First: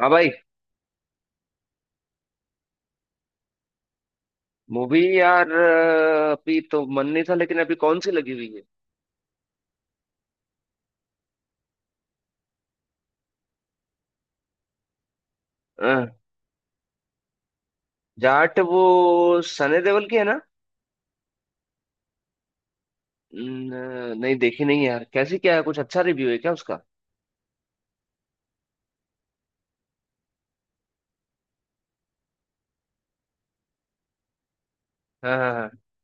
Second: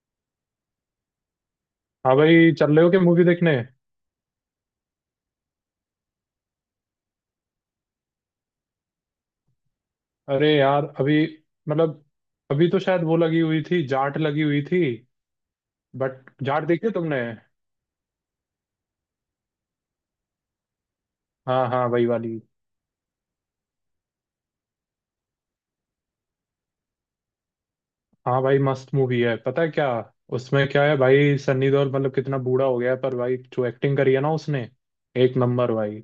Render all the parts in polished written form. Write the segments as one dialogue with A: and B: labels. A: हाँ भाई।
B: हाँ भाई चल रहे हो क्या मूवी देखने।
A: मूवी यार अभी तो मन नहीं था लेकिन अभी कौन सी लगी हुई है?
B: अरे यार अभी मतलब अभी तो शायद वो लगी हुई थी जाट लगी हुई थी।
A: अ,
B: बट जाट देखी है तुमने।
A: जाट वो सनी देओल की है ना?
B: हाँ हाँ वही वाली।
A: नहीं देखी नहीं यार। कैसी क्या है? कुछ अच्छा रिव्यू है क्या उसका?
B: हाँ भाई मस्त मूवी है पता है क्या। उसमें क्या है भाई सन्नी देओल मतलब कितना बूढ़ा हो गया है पर भाई जो एक्टिंग करी है ना उसने
A: हाँ
B: एक
A: हाँ हाँ।
B: नंबर भाई।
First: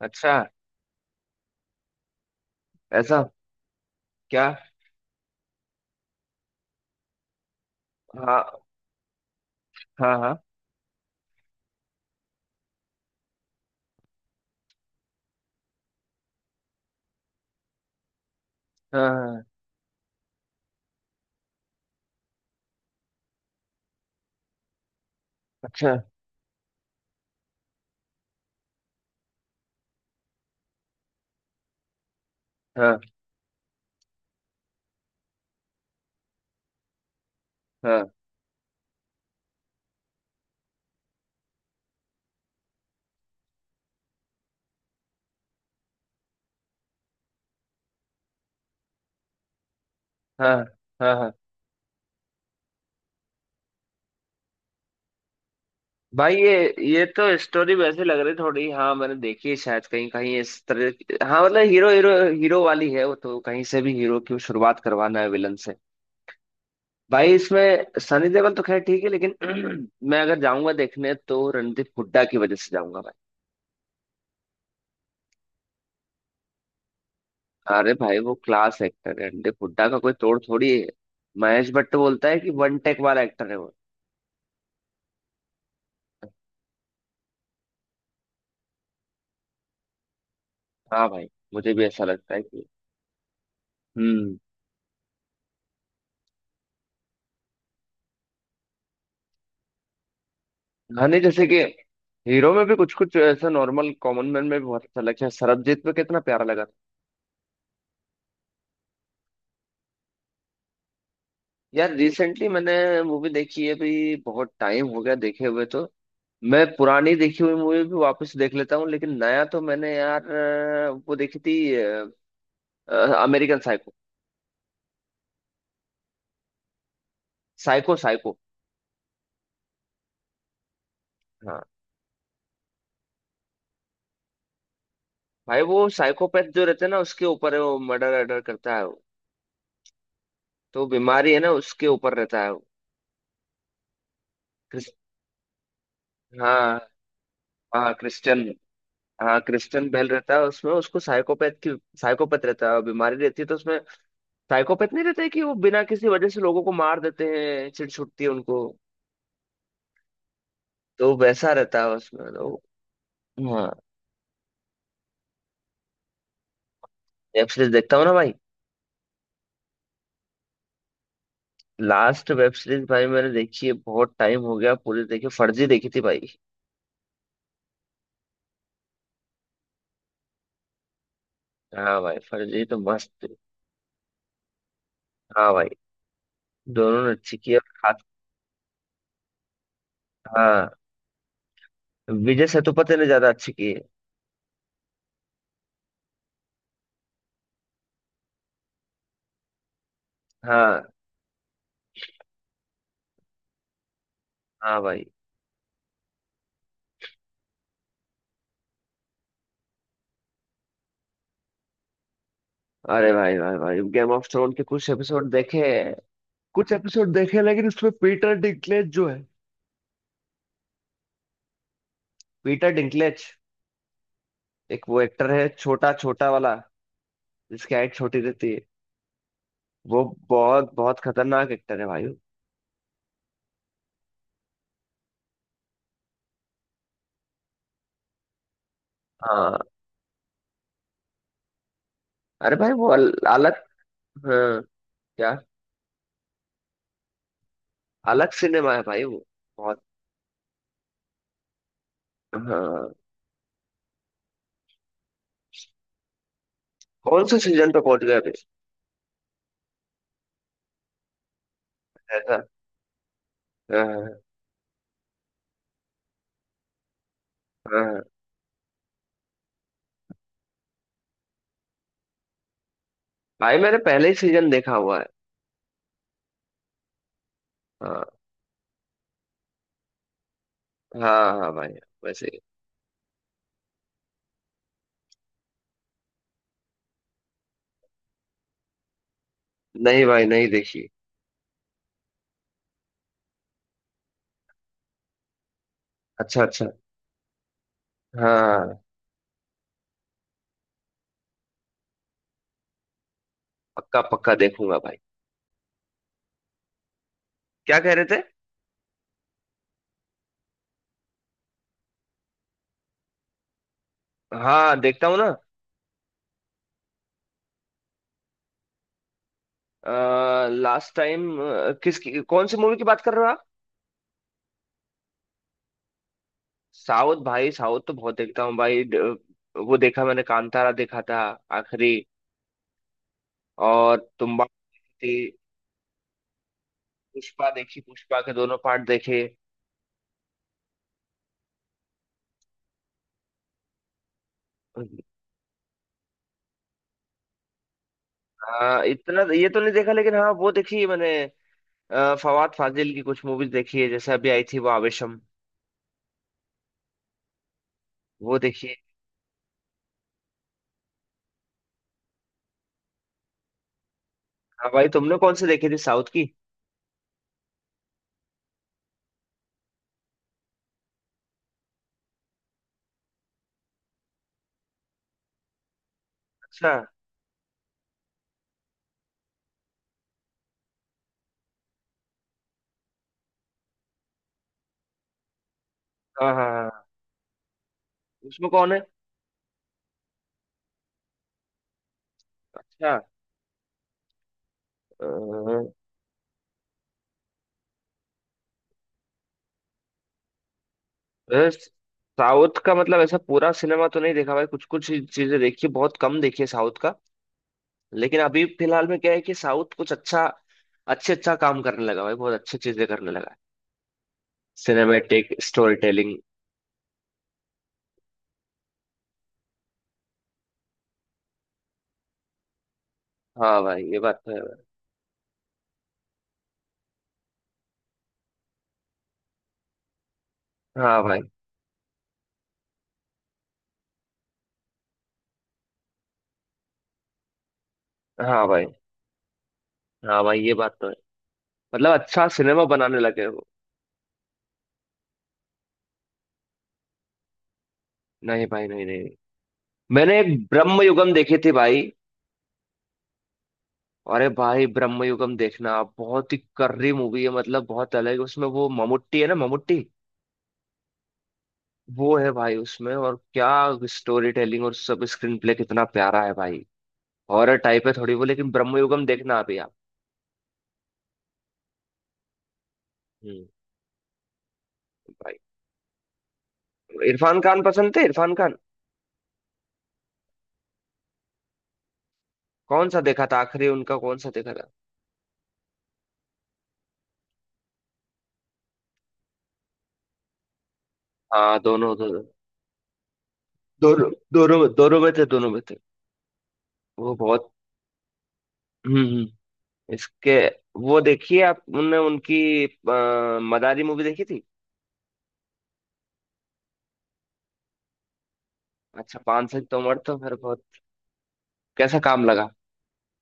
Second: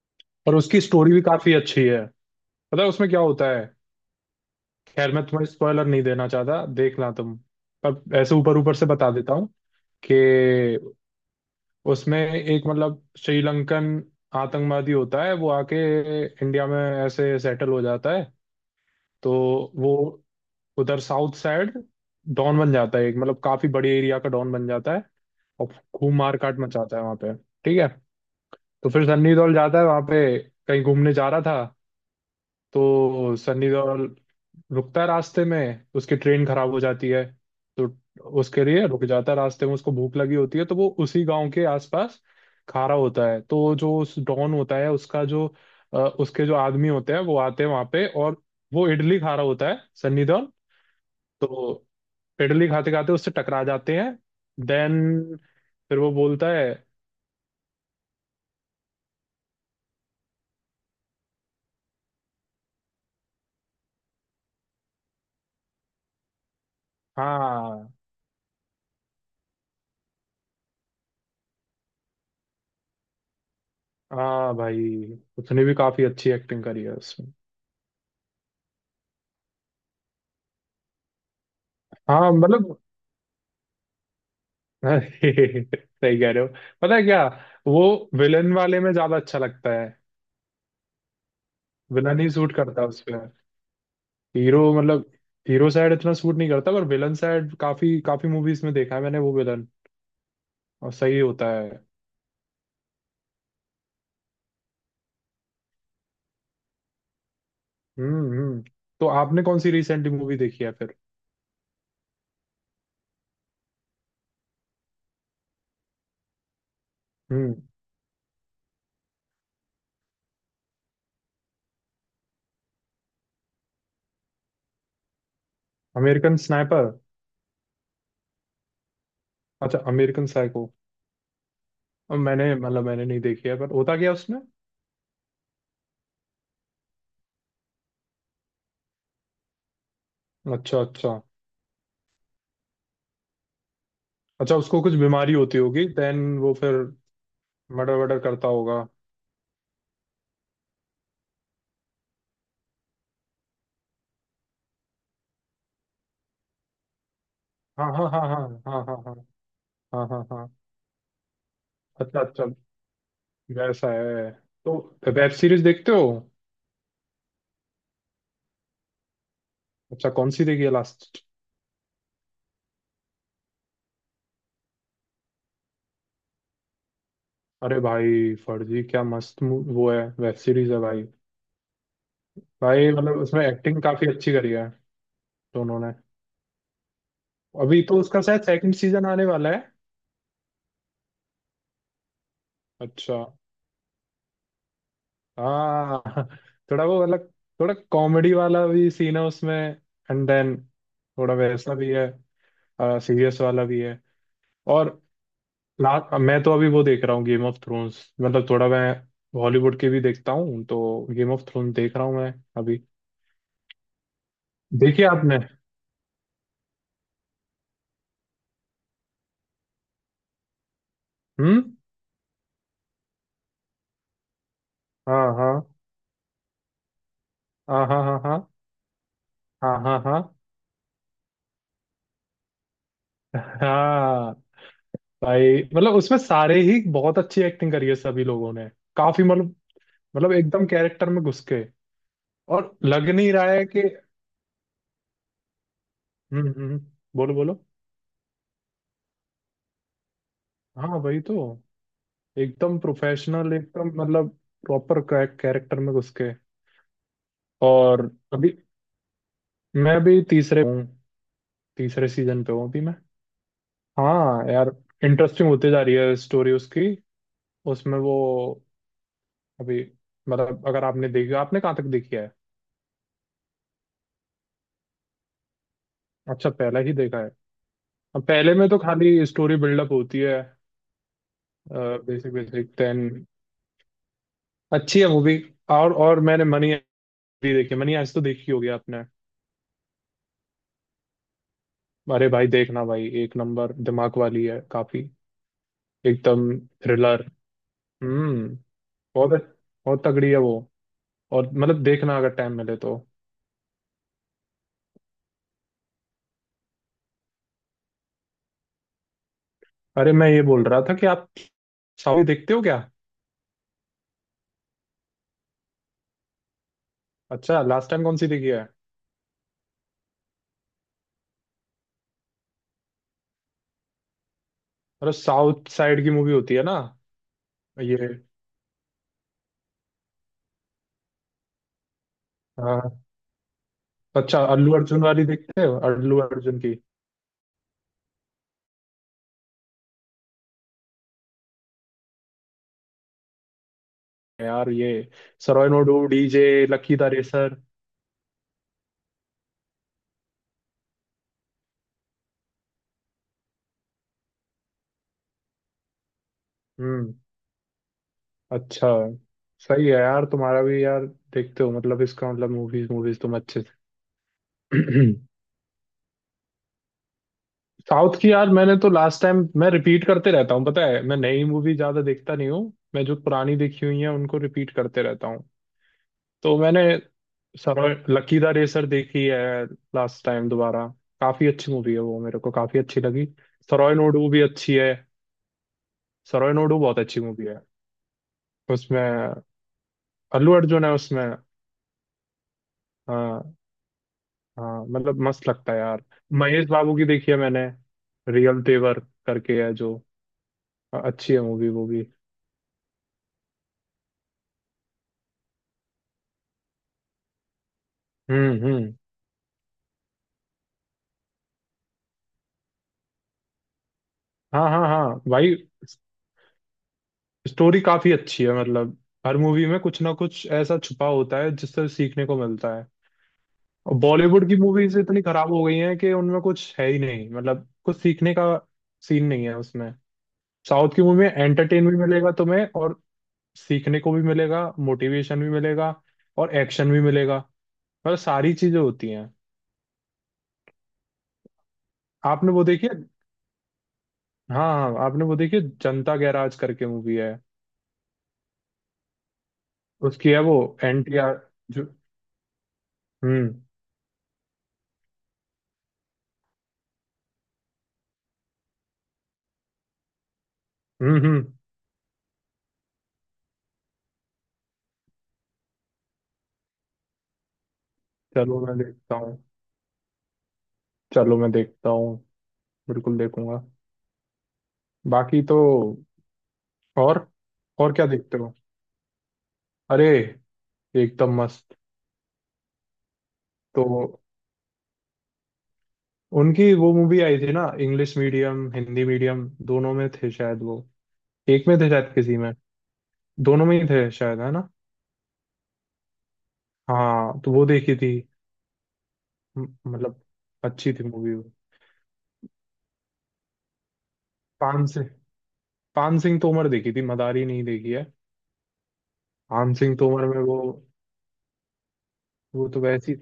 A: अच्छा।
B: और उसकी स्टोरी भी काफी अच्छी है। पता है उसमें क्या
A: ऐसा?
B: होता है।
A: क्या?
B: खैर मैं तुम्हें स्पॉइलर नहीं देना चाहता देखना तुम। पर ऐसे ऊपर
A: हाँ
B: ऊपर से बता देता हूँ कि
A: हाँ हाँ
B: उसमें एक मतलब श्रीलंकन आतंकवादी होता है वो आके इंडिया में ऐसे सेटल हो जाता है।
A: हाँ।
B: तो
A: हाँ,
B: वो उधर साउथ साइड डॉन बन जाता है एक मतलब काफी बड़े एरिया का डॉन बन जाता है। और
A: अच्छा।
B: खूब मार काट मचाता है वहां पे। ठीक है। तो फिर सन्नी देओल जाता है वहां पे कहीं घूमने जा रहा था।
A: हाँ
B: तो सनी देओल रुकता है रास्ते में उसकी ट्रेन खराब हो जाती है। तो
A: हाँ
B: उसके लिए रुक जाता है रास्ते में उसको भूख लगी होती है तो वो उसी गांव के आसपास खा रहा होता है। तो जो उस डॉन होता है उसका जो उसके जो आदमी होते हैं वो आते हैं वहां पे और वो इडली खा रहा होता है सनी देओल।
A: हाँ हाँ। हाँ
B: तो इडली खाते खाते उससे टकरा जाते हैं। देन फिर वो
A: भाई
B: बोलता
A: ये
B: है।
A: ये तो स्टोरी वैसे लग रही थोड़ी। हाँ मैंने देखी है शायद कहीं कहीं इस तरह हाँ। मतलब हीरो हीरो हीरो वाली है वो। तो कहीं से भी हीरो की शुरुआत करवाना है विलन से। भाई इसमें
B: हाँ
A: सनी देओल तो खैर ठीक है लेकिन मैं अगर जाऊंगा देखने तो रणदीप हुड्डा की वजह से जाऊंगा भाई।
B: हाँ भाई। उसने भी काफी अच्छी एक्टिंग करी है उसमें।
A: अरे भाई वो क्लास एक्टर है, रणदीप हुड्डा का कोई तोड़ थोड़ी है। महेश भट्ट बोलता
B: हाँ
A: है कि
B: मतलब
A: वन टेक वाला एक्टर है वो।
B: अरे सही कह रहे हो। पता है क्या। वो विलन वाले में ज्यादा अच्छा लगता है।
A: हाँ भाई मुझे भी ऐसा
B: विलन ही
A: लगता है
B: सूट
A: कि।
B: करता है उसपे।
A: हम्म।
B: हीरो मतलब हीरो साइड इतना सूट नहीं करता पर विलन साइड काफी काफी मूवीज में देखा है मैंने वो विलन और
A: हाँ
B: सही
A: नहीं जैसे
B: होता
A: कि
B: है।
A: हीरो में भी कुछ कुछ ऐसा नॉर्मल कॉमन मैन में भी बहुत अच्छा लगता है। सरबजीत में कितना प्यारा लगा था।
B: हम्म। तो आपने कौन सी रिसेंटली मूवी देखी है फिर।
A: यार रिसेंटली मैंने मूवी देखी है भी। बहुत टाइम हो गया देखे हुए। तो मैं पुरानी देखी हुई
B: हम्म।
A: मूवी भी वापस देख लेता हूँ लेकिन नया तो मैंने यार वो देखी थी। American Psycho.
B: American Sniper.
A: Psycho Psycho.
B: अच्छा अमेरिकन साइको।
A: हाँ
B: मैंने मतलब मैंने नहीं देखी है पर होता क्या है उसमें।
A: भाई वो साइकोपैथ जो रहते हैं ना उसके ऊपर है वो। मर्डर अर्डर करता है वो।
B: अच्छा
A: तो
B: अच्छा।
A: बीमारी है ना, उसके ऊपर रहता है वो।
B: अच्छा उसको
A: क्रिस,
B: कुछ बीमारी होती होगी देन वो फिर
A: हाँ। हाँ
B: मर्डर वर्डर
A: क्रिश्चियन।
B: करता होगा।
A: हाँ क्रिश्चियन बेल रहता है उसमें, उसको साइकोपैथ की साइकोपैथ रहता है और बीमारी रहती है तो उसमें। साइकोपैथ नहीं रहता है कि वो बिना किसी वजह से लोगों को मार देते हैं, चिढ़
B: हाँ हाँ हाँ
A: छुटती है
B: हाँ
A: उनको।
B: हाँ हाँ हाँ हाँ हाँ हाँ।
A: तो वैसा रहता है
B: अच्छा
A: उसमें
B: अच्छा।
A: तो। हाँ।
B: वैसा है। तो वेब सीरीज देखते हो।
A: वेब सीरीज देखता हूँ ना भाई।
B: अच्छा कौन सी देखी है लास्ट।
A: लास्ट वेब सीरीज भाई मैंने देखी है, बहुत टाइम हो गया, पूरी देखी फर्जी देखी थी भाई।
B: अरे भाई फर्जी क्या मस्त वो है वेब सीरीज है भाई।
A: हाँ भाई फर्जी तो
B: भाई
A: मस्त
B: मतलब
A: थी।
B: उसमें एक्टिंग काफी अच्छी करी है
A: हाँ भाई।
B: दोनों ने।
A: दोनों ने अच्छी की है
B: अभी तो
A: खास।
B: उसका शायद सेकंड सीजन आने वाला है।
A: हाँ। विजय सेतुपति ने
B: अच्छा।
A: ज्यादा अच्छी की है।
B: हाँ थोड़ा वो मतलब थोड़ा कॉमेडी वाला भी सीन है उसमें। एंड देन
A: हाँ
B: थोड़ा वैसा भी है सीरियस वाला भी है।
A: हाँ
B: और
A: भाई।
B: लास्ट मैं तो अभी वो देख रहा हूँ गेम ऑफ थ्रोन्स मतलब थोड़ा मैं हॉलीवुड के भी देखता हूँ। तो गेम ऑफ थ्रोन्स देख रहा हूँ मैं अभी।
A: अरे भाई भाई भाई गेम ऑफ थ्रोन के कुछ
B: देखिए
A: एपिसोड
B: आपने।
A: देखे। कुछ एपिसोड देखे लेकिन उसमें पीटर डिंकलेज जो है,
B: हम्म।
A: पीटर डिंकलेज एक वो
B: हाँ
A: एक्टर है
B: हाँ
A: छोटा छोटा वाला, जिसकी
B: हाँ
A: हाइट
B: हाँ
A: छोटी
B: हाँ हाँ
A: रहती है।
B: हाँ हाँ
A: वो
B: हाँ।
A: बहुत बहुत खतरनाक एक्टर है भाई वो।
B: हाँ भाई मतलब उसमें सारे ही बहुत अच्छी एक्टिंग करी है सभी लोगों ने। काफी मतलब
A: हाँ।
B: मतलब एकदम कैरेक्टर में घुस के।
A: अरे भाई
B: और
A: वो
B: लग नहीं रहा
A: अलग।
B: है कि।
A: हाँ। क्या?
B: हम्म हम्म हम्म। बोलो बोलो।
A: अलग सिनेमा है भाई वो। बहुत।
B: हाँ वही तो। एकदम
A: हाँ।
B: प्रोफेशनल एकदम मतलब प्रॉपर कैरेक्टर में घुस के।
A: कौन से सीजन पे पहुंच
B: और
A: गया अभी?
B: अभी मैं अभी तीसरे हूँ। तीसरे
A: ऐसा।
B: सीजन पे हूँ अभी मैं।
A: हाँ
B: हाँ यार इंटरेस्टिंग होती जा रही है स्टोरी उसकी। उसमें
A: हाँ
B: वो अभी मतलब अगर आपने देखी आपने कहाँ तक देखी है।
A: भाई मैंने पहले ही सीजन देखा हुआ है।
B: अच्छा पहला ही देखा है।
A: हाँ
B: अब पहले में तो खाली स्टोरी बिल्डअप होती है।
A: हाँ हाँ भाई वैसे
B: बेसिक
A: ही।
B: बेसिक देन अच्छी है वो भी। और मैंने मनी भी देखी। मनी आज तो देखी होगी आपने।
A: नहीं भाई नहीं देखी।
B: अरे भाई देखना भाई एक नंबर दिमाग वाली है काफी।
A: अच्छा
B: एकदम
A: अच्छा।
B: थ्रिलर। हम्म।
A: हाँ।
B: बहुत बहुत तगड़ी है वो। और मतलब देखना अगर टाइम मिले तो।
A: पक्का पक्का देखूंगा भाई। क्या कह रहे थे?
B: अरे मैं ये बोल रहा था कि आप साउथ देखते हो क्या।
A: हाँ देखता हूँ ना।
B: अच्छा लास्ट टाइम कौन सी देखी है।
A: लास्ट टाइम किसकी कौन सी मूवी की बात कर रहे हो आप?
B: अरे साउथ साइड की मूवी होती है ना।
A: साउथ भाई साउथ तो
B: ये।
A: बहुत देखता हूँ भाई वो देखा मैंने, कांतारा देखा था आखिरी,
B: हाँ।
A: और
B: अच्छा
A: तुम्बाड़।
B: अल्लू अर्जुन
A: थी।
B: वाली देखते हो अल्लू अर्जुन की।
A: पुष्पा देखी, पुष्पा के दोनों पार्ट देखे।
B: यार ये Sarrainodu DJ Lucky the Racer.
A: आ, इतना ये तो नहीं देखा लेकिन हाँ वो देखी है मैंने। फवाद फाजिल की कुछ मूवीज देखी है, जैसे अभी आई थी वो आवेशम,
B: हम्म।
A: वो देखी है।
B: अच्छा सही है यार तुम्हारा भी यार। देखते हो मतलब इसका मतलब मूवीज मूवीज तुम अच्छे
A: हाँ भाई
B: से
A: तुमने कौन सी देखी थी साउथ की?
B: साउथ की यार मैंने तो लास्ट टाइम मैं रिपीट करते रहता हूँ पता है मैं नई मूवी ज्यादा देखता नहीं हूँ। मैं जो पुरानी देखी हुई है उनको रिपीट करते रहता हूँ। तो
A: अच्छा।
B: मैंने सरोज लकी द रेसर देखी है लास्ट टाइम दोबारा। काफी अच्छी मूवी है वो मेरे को काफी अच्छी लगी। सरोज नोडू भी अच्छी है।
A: हाँ हाँ
B: सरोज नोडू
A: हाँ।
B: बहुत अच्छी मूवी है।
A: उसमें कौन है?
B: उसमें अल्लू अर्जुन है उसमें।
A: अच्छा।
B: हाँ। हाँ मतलब मस्त
A: अ,
B: लगता है यार। महेश बाबू की देखी है मैंने। रियल तेवर करके है जो अच्छी है
A: अ,
B: मूवी वो भी।
A: साउथ का मतलब ऐसा पूरा सिनेमा तो नहीं देखा भाई, कुछ कुछ चीजें देखी, बहुत कम देखी है साउथ का। लेकिन अभी फिलहाल
B: हम्म।
A: में क्या है कि साउथ कुछ अच्छा अच्छे अच्छा काम करने लगा भाई, बहुत अच्छी चीजें करने लगा है,
B: हाँ हाँ हाँ
A: सिनेमेटिक
B: भाई।
A: Story telling.
B: स्टोरी काफी अच्छी है मतलब हर मूवी में कुछ ना कुछ ऐसा छुपा होता है जिससे सीखने को मिलता है।
A: हाँ भाई
B: और
A: ये बात तो है
B: बॉलीवुड की
A: भाई।
B: मूवीज इतनी खराब हो गई हैं कि उनमें कुछ है ही नहीं मतलब कुछ सीखने का सीन नहीं है उसमें। साउथ
A: हाँ
B: की मूवी
A: भाई।
B: में एंटरटेन भी मिलेगा तुम्हें और सीखने को भी मिलेगा। मोटिवेशन भी मिलेगा और एक्शन भी मिलेगा। मतलब
A: हाँ
B: सारी
A: भाई।
B: चीजें होती हैं।
A: हाँ भाई ये बात तो है। मतलब अच्छा
B: आपने
A: सिनेमा
B: वो देखी है।
A: बनाने लगे हो।
B: हाँ हाँ आपने वो देखी है जनता गैराज करके मूवी है।
A: नहीं भाई नहीं नहीं। मैंने एक
B: उसकी है वो
A: ब्रह्म
B: एन
A: युगम
B: टी आर
A: देखी थी भाई।
B: जो। हम्म
A: अरे भाई ब्रह्म युगम देखना बहुत ही कर्री मूवी है, मतलब बहुत अलग। उसमें वो ममुट्टी है ना, ममुट्टी
B: हम्म।
A: वो है भाई उसमें। और क्या स्टोरी टेलिंग और सब, स्क्रीन प्ले कितना प्यारा है भाई। हॉरर टाइप है थोड़ी वो, लेकिन
B: चलो मैं
A: ब्रह्म युगम
B: देखता हूँ।
A: देखना अभी आप।
B: चलो मैं देखता हूँ। बिल्कुल
A: हम्म।
B: देखूंगा।
A: भाई
B: बाकी तो और
A: इरफान खान
B: और
A: पसंद थे,
B: क्या
A: इरफान
B: देखते हो।
A: खान।
B: अरे एकदम मस्त।
A: कौन सा देखा था आखिरी
B: तो
A: उनका? कौन सा देखा था?
B: उनकी वो मूवी आई थी ना इंग्लिश मीडियम हिंदी मीडियम दोनों में थे शायद वो।
A: हाँ
B: एक में थे
A: दोनों
B: शायद
A: दोनों।
B: किसी में। दोनों में ही थे
A: दोनों
B: शायद है
A: दोनों
B: ना।
A: में, दोनों में थे दोनों में थे। वो
B: हाँ
A: बहुत।
B: तो वो देखी थी।
A: हम्म।
B: मतलब
A: इसके।
B: अच्छी
A: वो
B: थी मूवी
A: देखिए
B: वो।
A: आप उनने उनकी मदारी मूवी देखी थी?
B: पान सिंह पान सिंह तोमर देखी थी मदारी नहीं देखी है।
A: अच्छा पान सिंह
B: पान सिंह
A: तोमर तो
B: तोमर
A: फिर
B: में वो
A: बहुत। कैसा काम लगा?
B: वो तो वैसी।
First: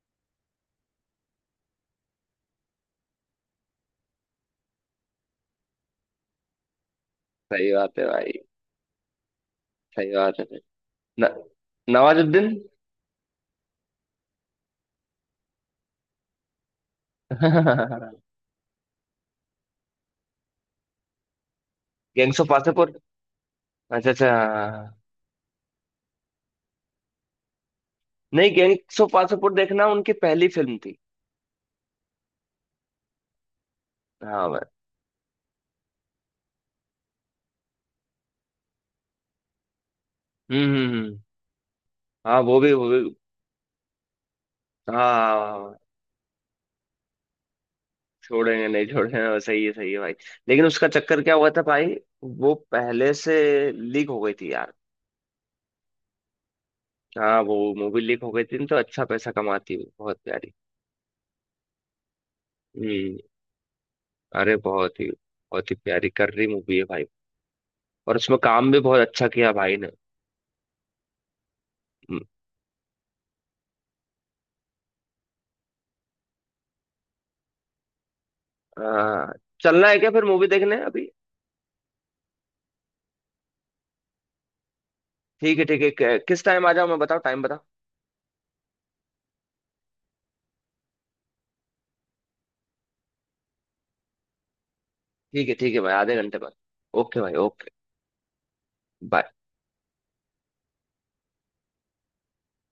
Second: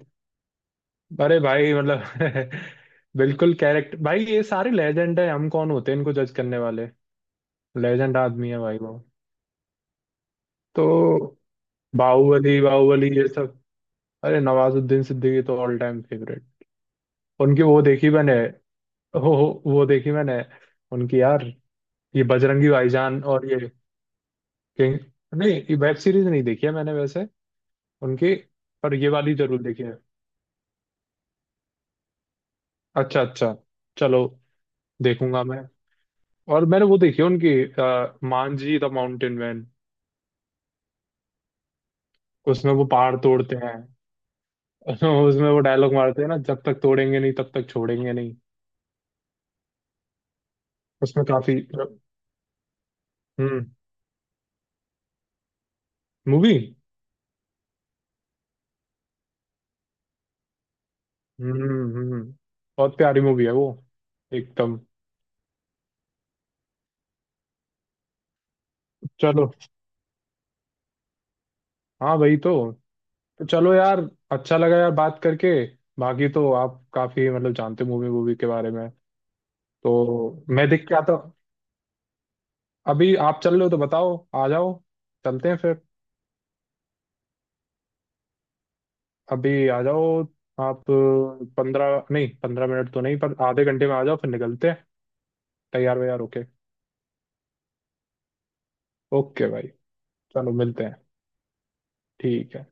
B: अरे भाई मतलब बिल्कुल कैरेक्टर भाई ये सारे लेजेंड है हम कौन होते हैं इनको जज करने वाले।
A: सही बात है
B: लेजेंड
A: भाई।
B: आदमी है भाई वो।
A: सही बात है। न,
B: तो
A: नवाजुद्दीन।
B: बाहुबली बाहुबली ये सब। अरे नवाजुद्दीन सिद्दीकी तो ऑल टाइम फेवरेट। उनकी वो देखी मैंने। हो, वो देखी मैंने। उनकी यार ये
A: गैंग्स ऑफ
B: बजरंगी
A: वासेपुर।
B: भाईजान और ये
A: अच्छा अच्छा। हाँ, हाँ, हाँ।
B: किंग। नहीं ये वेब सीरीज नहीं देखी है मैंने वैसे उनकी
A: नहीं
B: पर
A: गैंग्स
B: ये
A: ऑफ
B: वाली
A: वासेपुर
B: जरूर देखी
A: देखना,
B: है।
A: उनकी पहली फिल्म थी।
B: अच्छा अच्छा। चलो
A: हाँ भाई।
B: देखूंगा मैं। और मैंने वो देखी है उनकी मांझी द माउंटेन मैन।
A: हम्म हम्म हम्म। हाँ वो भी
B: उसमें वो
A: वो भी।
B: पहाड़ तोड़ते हैं
A: हाँ, हाँ,
B: उसमें
A: हाँ,
B: वो
A: हाँ।
B: डायलॉग मारते हैं ना जब तक तोड़ेंगे नहीं तब तक छोड़ेंगे नहीं।
A: छोड़ेंगे नहीं छोड़ेंगे, वो सही है भाई। लेकिन उसका चक्कर
B: उसमें
A: क्या हुआ
B: काफी
A: था भाई, वो पहले से
B: हम्म
A: लीक हो गई थी यार।
B: मूवी।
A: हाँ वो मूवी लीक हो गई थी न, तो अच्छा पैसा कमाती है, बहुत प्यारी।
B: हम्म हम्म। बहुत
A: हम्म।
B: प्यारी मूवी है वो
A: अरे
B: एकदम।
A: बहुत ही प्यारी कर रही मूवी है भाई। और उसमें काम भी बहुत अच्छा
B: चलो।
A: किया भाई ने।
B: हाँ
A: हम्म,
B: वही तो। तो चलो यार अच्छा लगा यार बात करके। बाकी तो आप काफी मतलब जानते मूवी मूवी के बारे में।
A: आ, चलना है क्या फिर
B: तो
A: मूवी
B: मैं
A: देखने
B: देख के
A: अभी?
B: आता हूँ। अभी आप चल रहे हो तो बताओ आ जाओ। चलते हैं
A: ठीक है
B: फिर।
A: ठीक है। किस टाइम आ जाओ मैं बताओ टाइम बताओ।
B: अभी आ जाओ। आप 15 नहीं 15 मिनट तो नहीं पर आधे घंटे में आ जाओ फिर निकलते हैं।
A: ठीक है भाई,
B: तैयार
A: आधे
B: वैयार
A: घंटे
B: होके।
A: बाद। ओके भाई ओके। बाय।
B: ओके भाई। चलो मिलते हैं। ठीक है।